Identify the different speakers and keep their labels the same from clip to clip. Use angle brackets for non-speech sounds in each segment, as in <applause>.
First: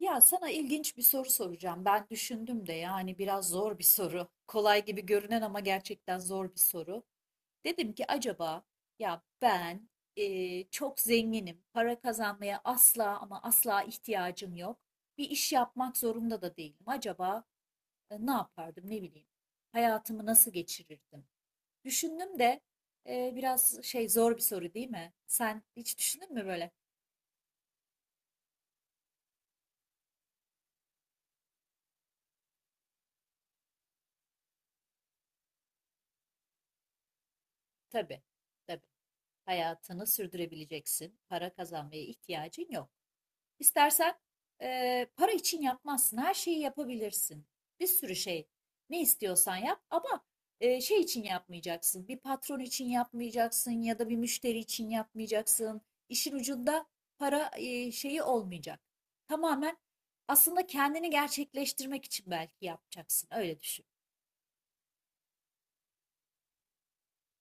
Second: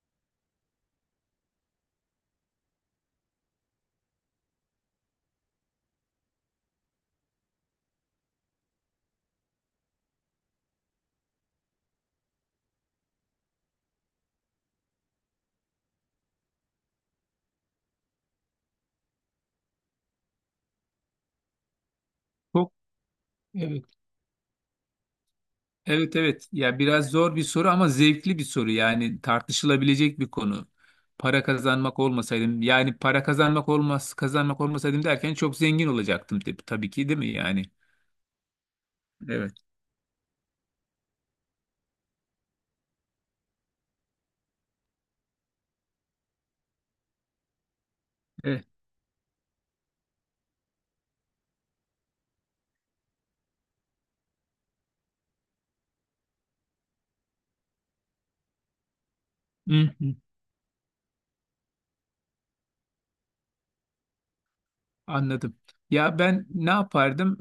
Speaker 1: Ya sana ilginç bir soru soracağım. Ben düşündüm de yani biraz zor bir soru. Kolay gibi görünen ama gerçekten zor bir soru. Dedim ki acaba ya ben çok zenginim. Para kazanmaya asla ama asla ihtiyacım yok. Bir iş yapmak zorunda da değilim. Acaba ne yapardım ne bileyim. Hayatımı nasıl geçirirdim? Düşündüm de
Speaker 2: Çok
Speaker 1: biraz
Speaker 2: evet.
Speaker 1: şey zor bir soru değil mi? Sen hiç
Speaker 2: Evet,
Speaker 1: düşündün mü
Speaker 2: evet.
Speaker 1: böyle?
Speaker 2: Ya biraz zor bir soru ama zevkli bir soru. Yani tartışılabilecek bir konu. Para kazanmak olmasaydım yani para kazanmak olmasaydım derken çok zengin olacaktım tabii, tabii ki, değil mi yani?
Speaker 1: Tabii, tabii.
Speaker 2: Evet.
Speaker 1: Hayatını sürdürebileceksin. Para kazanmaya ihtiyacın yok. İstersen para için yapmazsın. Her şeyi yapabilirsin. Bir sürü şey.
Speaker 2: Evet.
Speaker 1: Ne istiyorsan yap ama şey için yapmayacaksın. Bir patron için yapmayacaksın ya da bir müşteri için yapmayacaksın. İşin ucunda para şeyi olmayacak. Tamamen aslında kendini gerçekleştirmek için belki yapacaksın. Öyle düşün.
Speaker 2: Anladım. Ya ben ne yapardım?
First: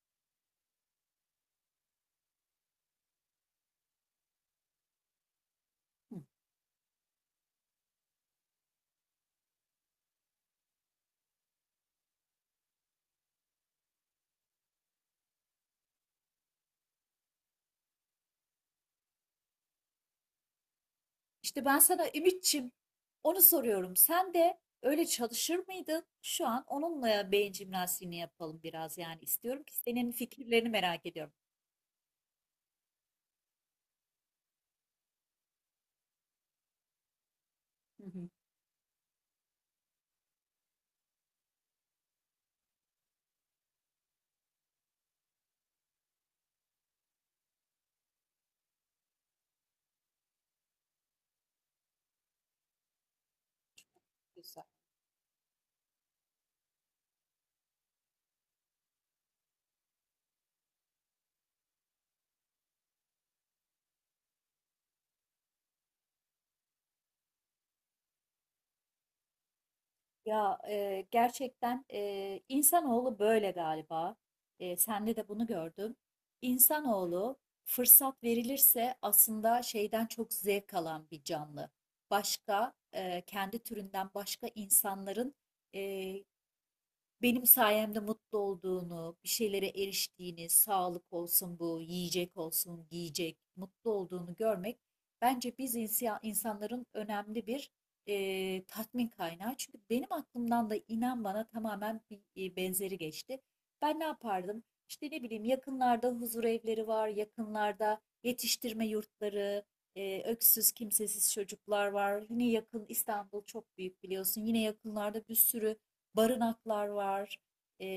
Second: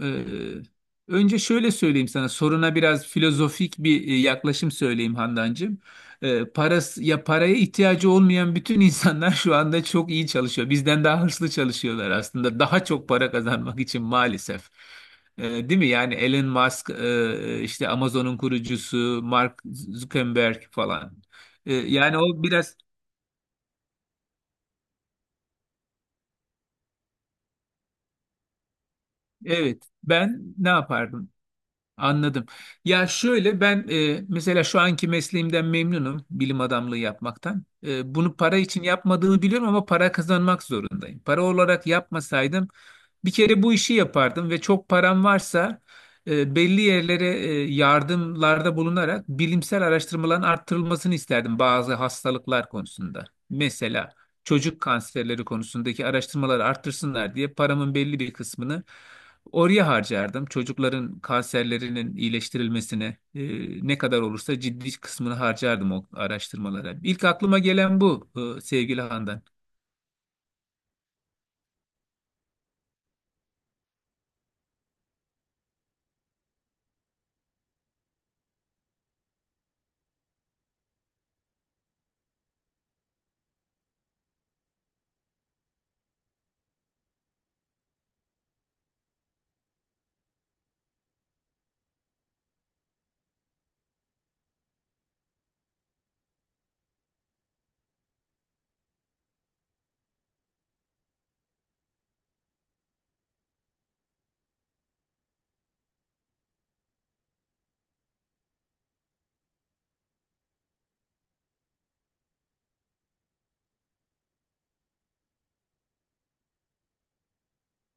Speaker 2: Önce şöyle söyleyeyim sana. Soruna biraz filozofik bir yaklaşım söyleyeyim Handancığım.
Speaker 1: Hı.
Speaker 2: Parası, ya paraya ihtiyacı olmayan bütün insanlar <laughs> şu anda çok iyi çalışıyor. Bizden daha hırslı çalışıyorlar aslında. Daha çok para kazanmak için maalesef. Değil mi? Yani Elon Musk, işte Amazon'un kurucusu, Mark Zuckerberg falan.
Speaker 1: İşte ben sana
Speaker 2: Yani o
Speaker 1: Ümitçim
Speaker 2: biraz...
Speaker 1: onu soruyorum. Sen de öyle çalışır mıydın? Şu an onunla beyin jimnastiğini yapalım biraz yani istiyorum ki
Speaker 2: Evet,
Speaker 1: senin
Speaker 2: ben
Speaker 1: fikirlerini
Speaker 2: ne
Speaker 1: merak
Speaker 2: yapardım?
Speaker 1: ediyorum.
Speaker 2: Anladım. Ya şöyle ben mesela şu anki mesleğimden memnunum, bilim adamlığı yapmaktan. E,
Speaker 1: Hı hı.
Speaker 2: bunu para için yapmadığımı biliyorum ama para kazanmak zorundayım. Para olarak yapmasaydım bir kere bu işi yapardım ve çok param varsa belli yerlere yardımlarda bulunarak bilimsel araştırmaların arttırılmasını isterdim bazı hastalıklar konusunda. Mesela
Speaker 1: Güzel.
Speaker 2: çocuk kanserleri konusundaki araştırmaları arttırsınlar diye paramın belli bir kısmını oraya harcardım. Çocukların kanserlerinin iyileştirilmesine, ne kadar olursa ciddi kısmını harcardım o araştırmalara. İlk aklıma gelen bu, sevgili Handan.
Speaker 1: Ya gerçekten insanoğlu böyle galiba. Sende de bunu gördüm. İnsanoğlu fırsat verilirse aslında şeyden çok zevk alan bir canlı. Başka kendi türünden başka insanların e, benim sayemde mutlu olduğunu, bir şeylere eriştiğini, sağlık olsun bu, yiyecek olsun, giyecek, mutlu olduğunu görmek bence biz insanların önemli bir tatmin kaynağı. Çünkü benim aklımdan da inan bana tamamen bir benzeri geçti. Ben ne yapardım? İşte ne bileyim yakınlarda huzur evleri var, yakınlarda yetiştirme yurtları, öksüz kimsesiz çocuklar var. Yine yakın İstanbul çok büyük biliyorsun. Yine yakınlarda bir sürü barınaklar var. E,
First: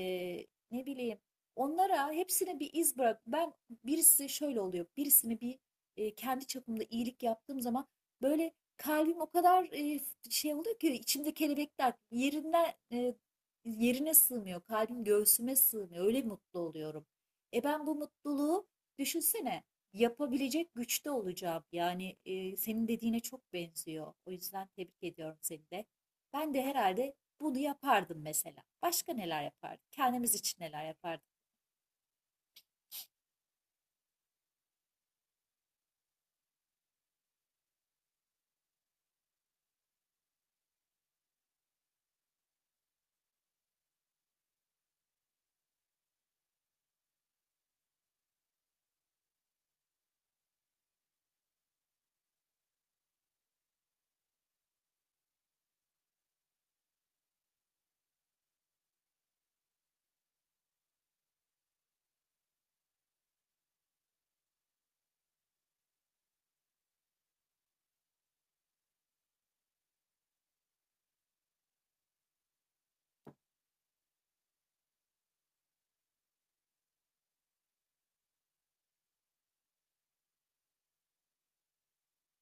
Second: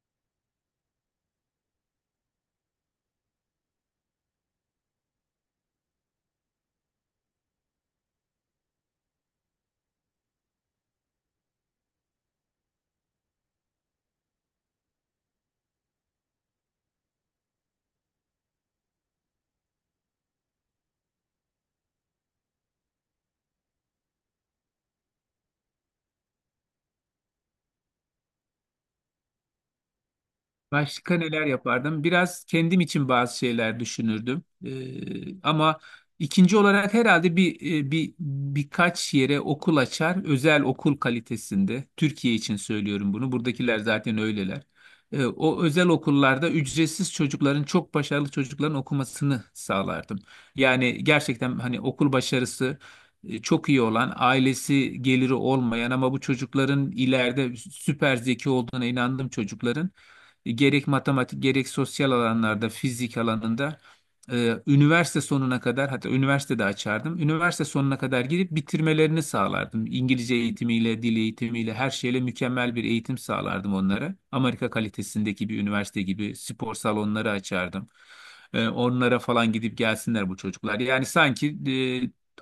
Speaker 1: Ne bileyim onlara hepsine bir iz bırak. Birisi şöyle oluyor. Birisini bir kendi çapımda iyilik yaptığım zaman böyle kalbim o kadar şey oluyor ki içimde kelebekler yerinden yerine sığmıyor. Kalbim göğsüme sığmıyor. Öyle mutlu oluyorum. E ben bu mutluluğu düşünsene yapabilecek güçte olacağım. Yani senin dediğine çok benziyor. O yüzden tebrik ediyorum seni de. Ben de herhalde bunu yapardım mesela. Başka neler yapardık? Kendimiz için neler
Speaker 2: Başka
Speaker 1: yapardık?
Speaker 2: neler yapardım? Biraz kendim için bazı şeyler düşünürdüm. Ama ikinci olarak herhalde bir, bir birkaç yere okul açar, özel okul kalitesinde. Türkiye için söylüyorum bunu. Buradakiler zaten öyleler. O özel okullarda ücretsiz çocukların, çok başarılı çocukların okumasını sağlardım. Yani gerçekten hani okul başarısı çok iyi olan, ailesi geliri olmayan ama bu çocukların ileride süper zeki olduğuna inandığım çocukların gerek matematik gerek sosyal alanlarda, fizik alanında üniversite sonuna kadar, hatta üniversite de açardım. Üniversite sonuna kadar gidip bitirmelerini sağlardım. İngilizce eğitimiyle, dil eğitimiyle, her şeyle mükemmel bir eğitim sağlardım onlara. Amerika kalitesindeki bir üniversite gibi spor salonları açardım. Onlara falan gidip gelsinler bu çocuklar. Yani sanki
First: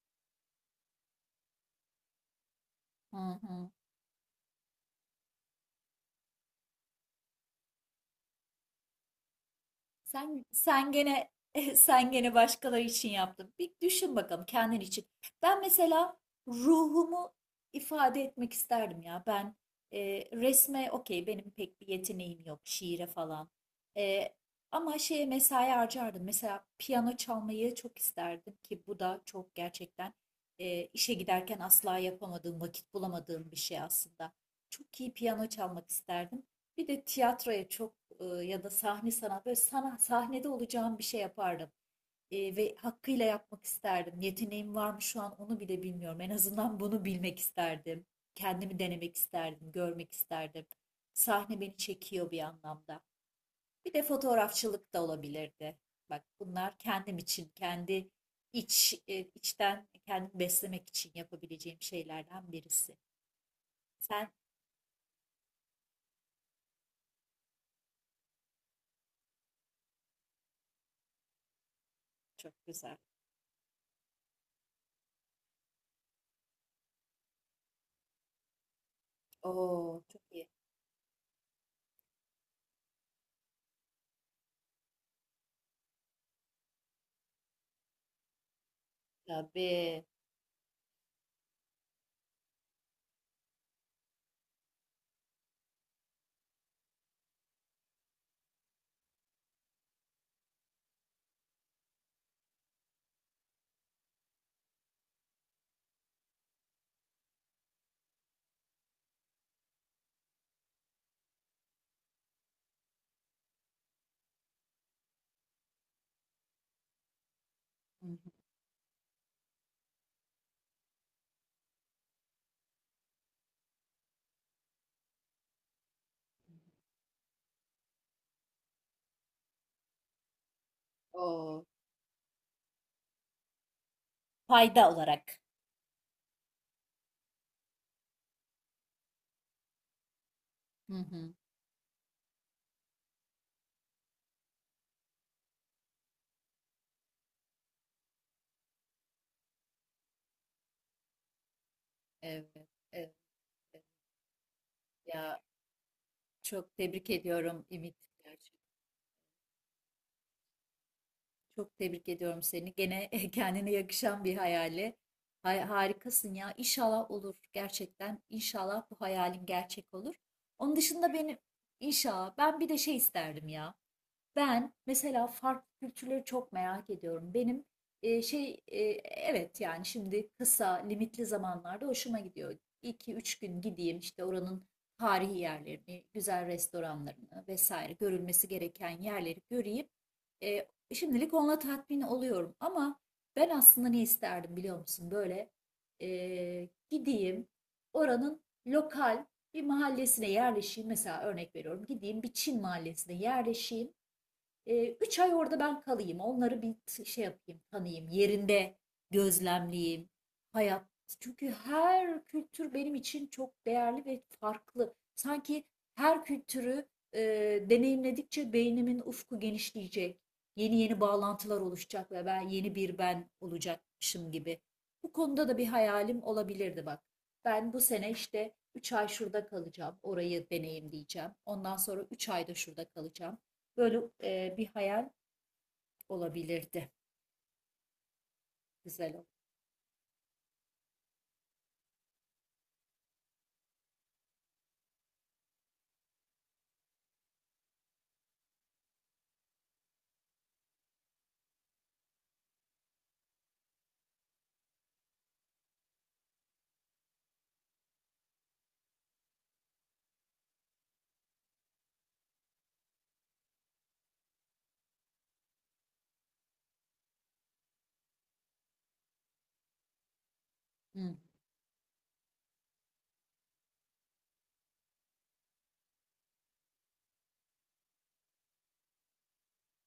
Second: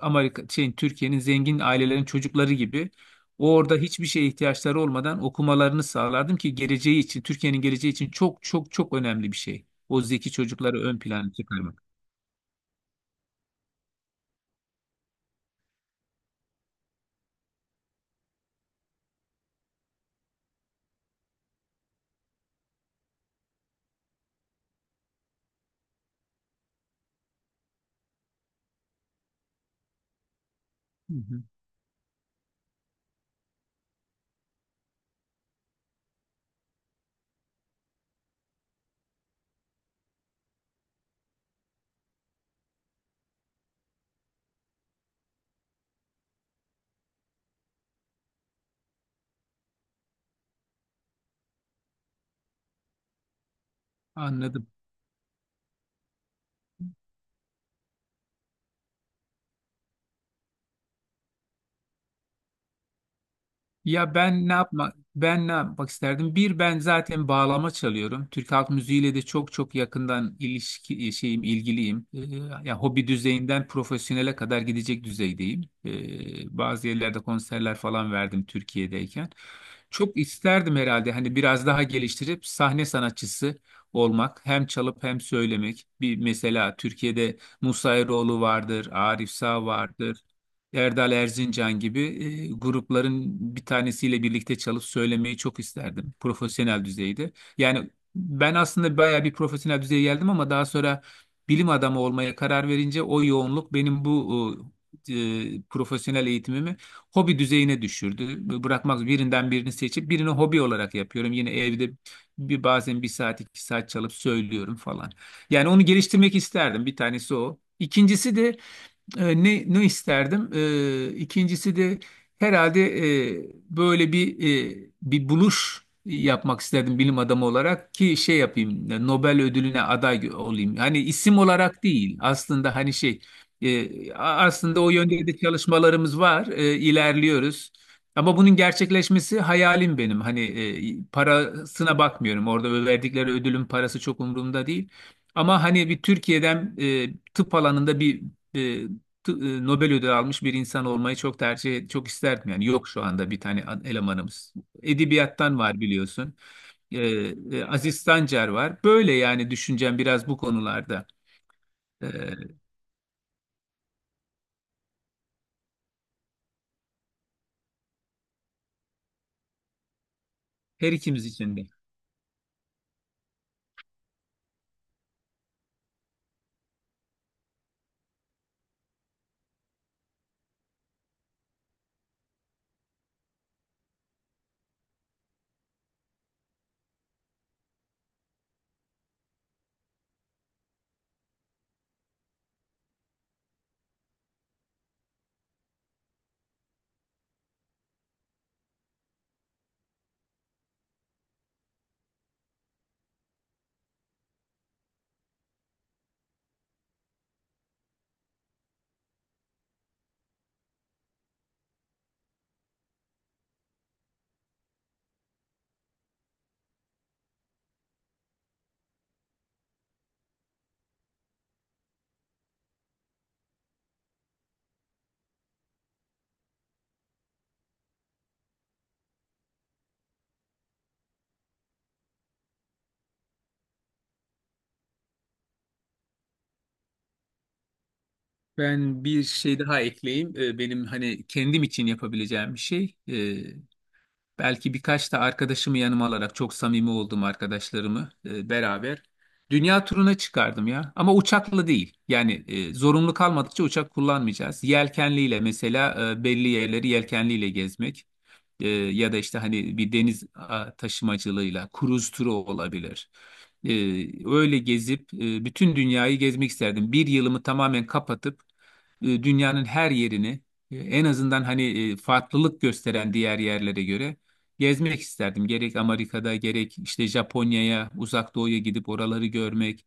Speaker 2: Amerika şeyin Türkiye'nin zengin ailelerin çocukları gibi
Speaker 1: Hı hı.
Speaker 2: orada hiçbir şeye ihtiyaçları olmadan okumalarını sağlardım ki geleceği için, Türkiye'nin geleceği için çok çok çok önemli bir şey. O zeki
Speaker 1: Sen
Speaker 2: çocukları
Speaker 1: sen
Speaker 2: ön
Speaker 1: gene
Speaker 2: plana
Speaker 1: <laughs>
Speaker 2: çıkarmak.
Speaker 1: sen gene başkaları için yaptın. Bir düşün bakalım kendin için. Ben mesela ruhumu ifade etmek isterdim ya. Ben e, resme okey benim pek bir yeteneğim yok şiire falan. E, Ama şeye mesai harcardım. Mesela piyano çalmayı çok isterdim ki bu da çok gerçekten işe
Speaker 2: Hı hı.
Speaker 1: giderken asla yapamadığım, vakit bulamadığım bir şey aslında. Çok iyi piyano çalmak isterdim. Bir de tiyatroya çok ya da sahne sanat böyle sana, sahnede olacağım bir şey yapardım. Ve hakkıyla yapmak isterdim. Yeteneğim var mı şu an onu bile bilmiyorum. En azından bunu bilmek isterdim. Kendimi denemek isterdim, görmek isterdim. Sahne beni çekiyor bir anlamda. Bir de
Speaker 2: Anladım.
Speaker 1: fotoğrafçılık da olabilirdi. Bak bunlar kendim için, kendi içten kendimi beslemek için yapabileceğim şeylerden birisi. Sen
Speaker 2: Ben ne yapmak isterdim? Bir ben zaten bağlama çalıyorum. Türk halk müziğiyle de çok çok yakından ilişki e, şeyim ilgiliyim.
Speaker 1: çok
Speaker 2: Ya
Speaker 1: güzel.
Speaker 2: hobi düzeyinden profesyonele kadar gidecek düzeydeyim. Bazı yerlerde konserler falan verdim Türkiye'deyken.
Speaker 1: Oo,
Speaker 2: Çok
Speaker 1: çok iyi.
Speaker 2: isterdim herhalde, hani biraz daha geliştirip sahne sanatçısı olmak, hem çalıp hem söylemek. Bir mesela Türkiye'de Musa Eroğlu vardır, Arif Sağ
Speaker 1: Tabii.
Speaker 2: vardır. Erdal Erzincan gibi grupların bir tanesiyle birlikte çalıp söylemeyi çok isterdim profesyonel düzeyde. Yani ben aslında bayağı bir profesyonel düzeye geldim ama daha sonra bilim adamı olmaya karar verince o yoğunluk benim bu e, profesyonel eğitimimi hobi düzeyine düşürdü. Bırakmak, birinden birini seçip birini hobi olarak yapıyorum. Yine evde bazen bir saat, iki saat çalıp söylüyorum falan. Yani onu geliştirmek isterdim. Bir tanesi o.
Speaker 1: Hı hı.
Speaker 2: İkincisi de, ikincisi de herhalde e, böyle bir, bir buluş yapmak isterdim bilim adamı olarak ki şey yapayım, Nobel ödülüne olayım. Hani isim
Speaker 1: O
Speaker 2: olarak değil aslında, hani şey, aslında
Speaker 1: fayda
Speaker 2: o yönde
Speaker 1: olarak.
Speaker 2: de çalışmalarımız var, ilerliyoruz. Ama bunun gerçekleşmesi hayalim benim. Hani,
Speaker 1: Hı hı.
Speaker 2: parasına bakmıyorum. Orada verdikleri ödülün parası çok umurumda değil. Ama hani bir Türkiye'den, tıp alanında bir, e, Nobel ödülü almış bir insan olmayı çok isterdim.
Speaker 1: Evet,
Speaker 2: Yani
Speaker 1: evet,
Speaker 2: yok şu
Speaker 1: evet.
Speaker 2: anda bir tane elemanımız.
Speaker 1: Ya
Speaker 2: Edebiyattan var biliyorsun.
Speaker 1: çok
Speaker 2: Ee,
Speaker 1: tebrik ediyorum Ümit.
Speaker 2: Aziz Sancar
Speaker 1: Gerçekten
Speaker 2: var. Böyle yani düşüncem biraz bu konularda.
Speaker 1: çok tebrik
Speaker 2: Ee,
Speaker 1: ediyorum seni. Gene <laughs> kendine yakışan bir hayali. Harikasın ya. İnşallah olur gerçekten. İnşallah bu hayalin gerçek olur. Onun
Speaker 2: Her
Speaker 1: dışında
Speaker 2: ikimiz
Speaker 1: benim
Speaker 2: için de.
Speaker 1: inşallah ben bir de şey isterdim ya. Ben mesela farklı kültürleri çok merak ediyorum. Benim e, şey e, evet yani şimdi kısa limitli zamanlarda hoşuma gidiyor. 2 üç gün gideyim işte oranın tarihi yerlerini, güzel restoranlarını vesaire görülmesi gereken yerleri göreyim. E, Şimdilik onunla tatmin oluyorum ama ben aslında ne isterdim biliyor musun? Böyle gideyim oranın lokal bir mahallesine yerleşeyim. Mesela örnek veriyorum gideyim bir Çin mahallesine yerleşeyim. 3 ay orada ben kalayım. Onları bir şey yapayım, tanıyayım. Yerinde gözlemleyeyim. Hayat. Çünkü her kültür benim için çok değerli ve farklı. Sanki her kültürü deneyimledikçe beynimin ufku genişleyecek. Yeni yeni bağlantılar oluşacak ve ben yeni bir ben olacakmışım gibi. Bu konuda da bir hayalim olabilirdi bak. Ben bu sene işte 3 ay şurada kalacağım. Orayı deneyimleyeceğim. Ondan sonra 3 ayda şurada kalacağım. Böyle bir hayal olabilirdi.
Speaker 2: Ben
Speaker 1: Güzel
Speaker 2: bir
Speaker 1: olur.
Speaker 2: şey daha ekleyeyim. Benim hani kendim için yapabileceğim bir şey. Belki birkaç da arkadaşımı yanıma alarak, çok samimi olduğum arkadaşlarımı beraber dünya turuna çıkardım ya. Ama uçakla değil. Yani zorunlu kalmadıkça uçak kullanmayacağız. Yelkenliyle mesela, belli yerleri yelkenliyle gezmek. Ya da işte hani bir taşımacılığıyla kruz turu olabilir. E, Öyle gezip bütün dünyayı gezmek isterdim. Bir yılımı tamamen kapatıp dünyanın her yerini, en
Speaker 1: Hı,
Speaker 2: azından hani farklılık gösteren diğer yerlere göre gezmek isterdim. Gerek Amerika'da, gerek işte Japonya'ya, Uzak Doğu'ya gidip oraları görmek.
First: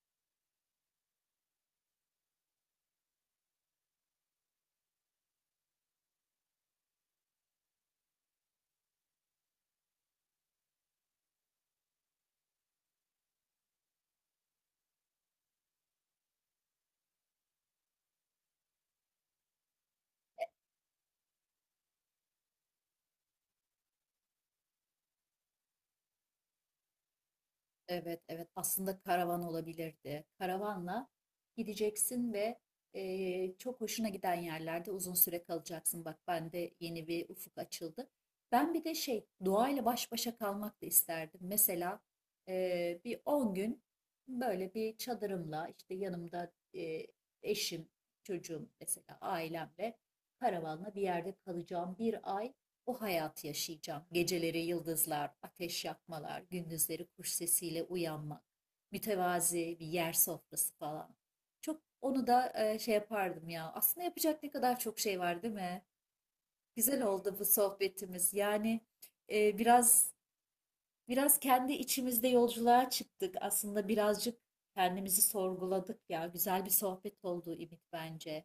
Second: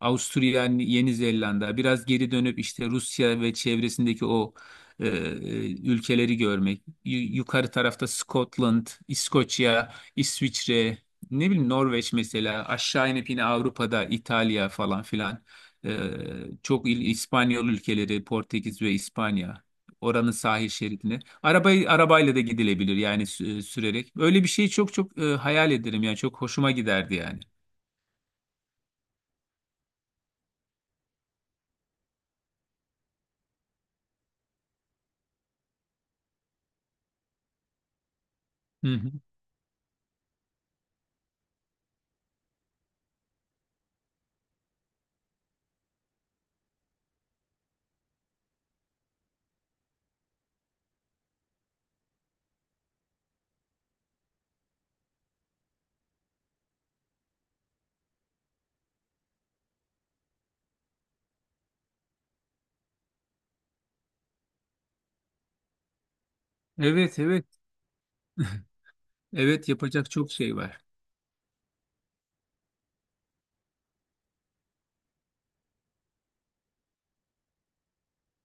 Speaker 2: Avusturya, Yeni Zelanda, biraz geri dönüp işte Rusya ve çevresindeki o e, e, ülkeleri görmek, yukarı tarafta Scotland, İskoçya, İsviçre, ne bileyim Norveç, mesela aşağı inip yine Avrupa'da İtalya falan filan. Ee, Çok İspanyol ülkeleri, Portekiz ve İspanya, oranın sahil şeridine arabayla da gidilebilir yani sürerek. Öyle bir şeyi çok çok hayal ederim yani, çok hoşuma giderdi yani.
Speaker 1: evet, evet, aslında karavan olabilirdi. Karavanla gideceksin ve çok hoşuna giden yerlerde uzun süre kalacaksın. Bak bende yeni bir ufuk açıldı. Ben bir de
Speaker 2: Hı hı.
Speaker 1: şey doğayla baş başa kalmak da isterdim. Mesela bir 10 gün böyle bir çadırımla işte yanımda eşim, çocuğum mesela ailemle karavanla bir yerde kalacağım. Bir ay o hayatı yaşayacağım. Geceleri yıldızlar, ateş yakmalar, gündüzleri kuş sesiyle uyanmak, mütevazi bir yer sofrası falan. Çok onu da şey yapardım ya. Aslında yapacak ne kadar çok şey var değil mi? Güzel
Speaker 2: Evet,
Speaker 1: oldu bu
Speaker 2: evet.
Speaker 1: sohbetimiz. Yani e,
Speaker 2: Evet, yapacak
Speaker 1: biraz
Speaker 2: çok şey var.
Speaker 1: biraz kendi içimizde yolculuğa çıktık. Aslında birazcık kendimizi sorguladık ya. Güzel bir sohbet oldu İmit bence.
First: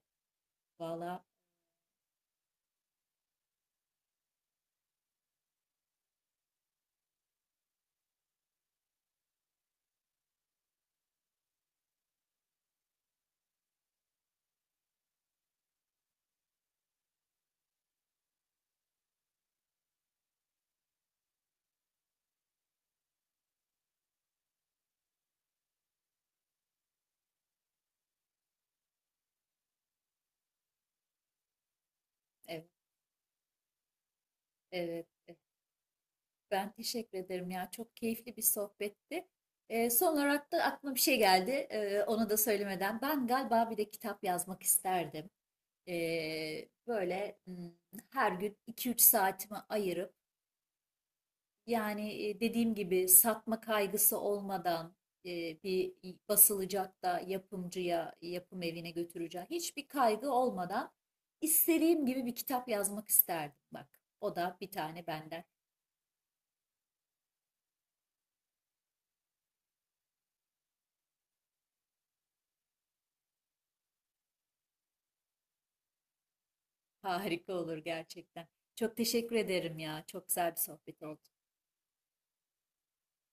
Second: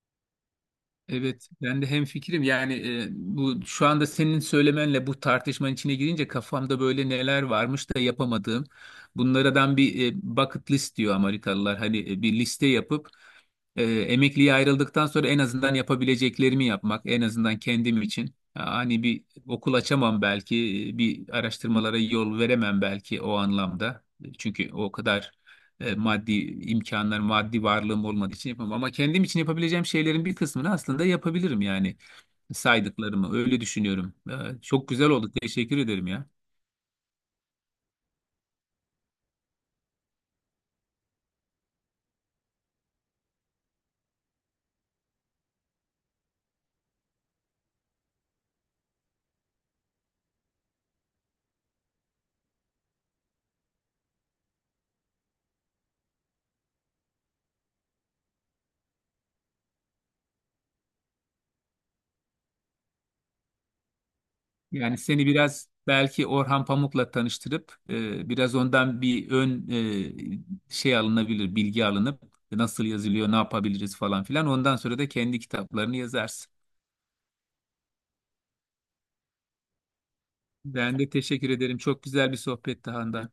Speaker 1: Valla
Speaker 2: Evet, ben de hemfikirim. Yani, bu şu anda senin söylemenle bu tartışmanın içine girince kafamda böyle neler varmış da yapamadığım. Bunlardan bir, bucket list diyor Amerikalılar. Hani bir liste yapıp emekliye ayrıldıktan sonra en azından yapabileceklerimi yapmak, en azından kendim için. Hani bir okul açamam belki, bir araştırmalara yol veremem belki o anlamda. E, çünkü o kadar maddi imkanlar, maddi varlığım olmadığı için yapamam. Ama kendim için yapabileceğim şeylerin bir kısmını aslında yapabilirim, yani
Speaker 1: evet,
Speaker 2: saydıklarımı. Öyle düşünüyorum. Çok
Speaker 1: evet,
Speaker 2: güzel oldu.
Speaker 1: evet.
Speaker 2: Teşekkür ederim ya.
Speaker 1: Ben teşekkür ederim ya. Çok keyifli bir sohbetti. Son olarak da aklıma bir şey geldi. Onu da söylemeden, ben galiba bir de kitap yazmak isterdim. Böyle hmm, her gün 2 3 saatimi ayırıp yani dediğim gibi satma kaygısı olmadan bir basılacak da yapımcıya, yapım evine götüreceğim. Hiçbir kaygı olmadan istediğim gibi bir kitap yazmak isterdim. Bak, o da bir
Speaker 2: Yani
Speaker 1: tane
Speaker 2: seni
Speaker 1: benden.
Speaker 2: biraz belki Orhan Pamuk'la tanıştırıp, biraz ondan bir ön, şey alınabilir, bilgi alınıp nasıl yazılıyor, ne yapabiliriz falan filan. Ondan sonra da kendi kitaplarını yazarsın.
Speaker 1: Harika olur gerçekten. Çok teşekkür ederim ya. Çok güzel bir
Speaker 2: Ben
Speaker 1: sohbet
Speaker 2: de
Speaker 1: oldu.
Speaker 2: teşekkür ederim. Çok güzel bir sohbetti, Handan.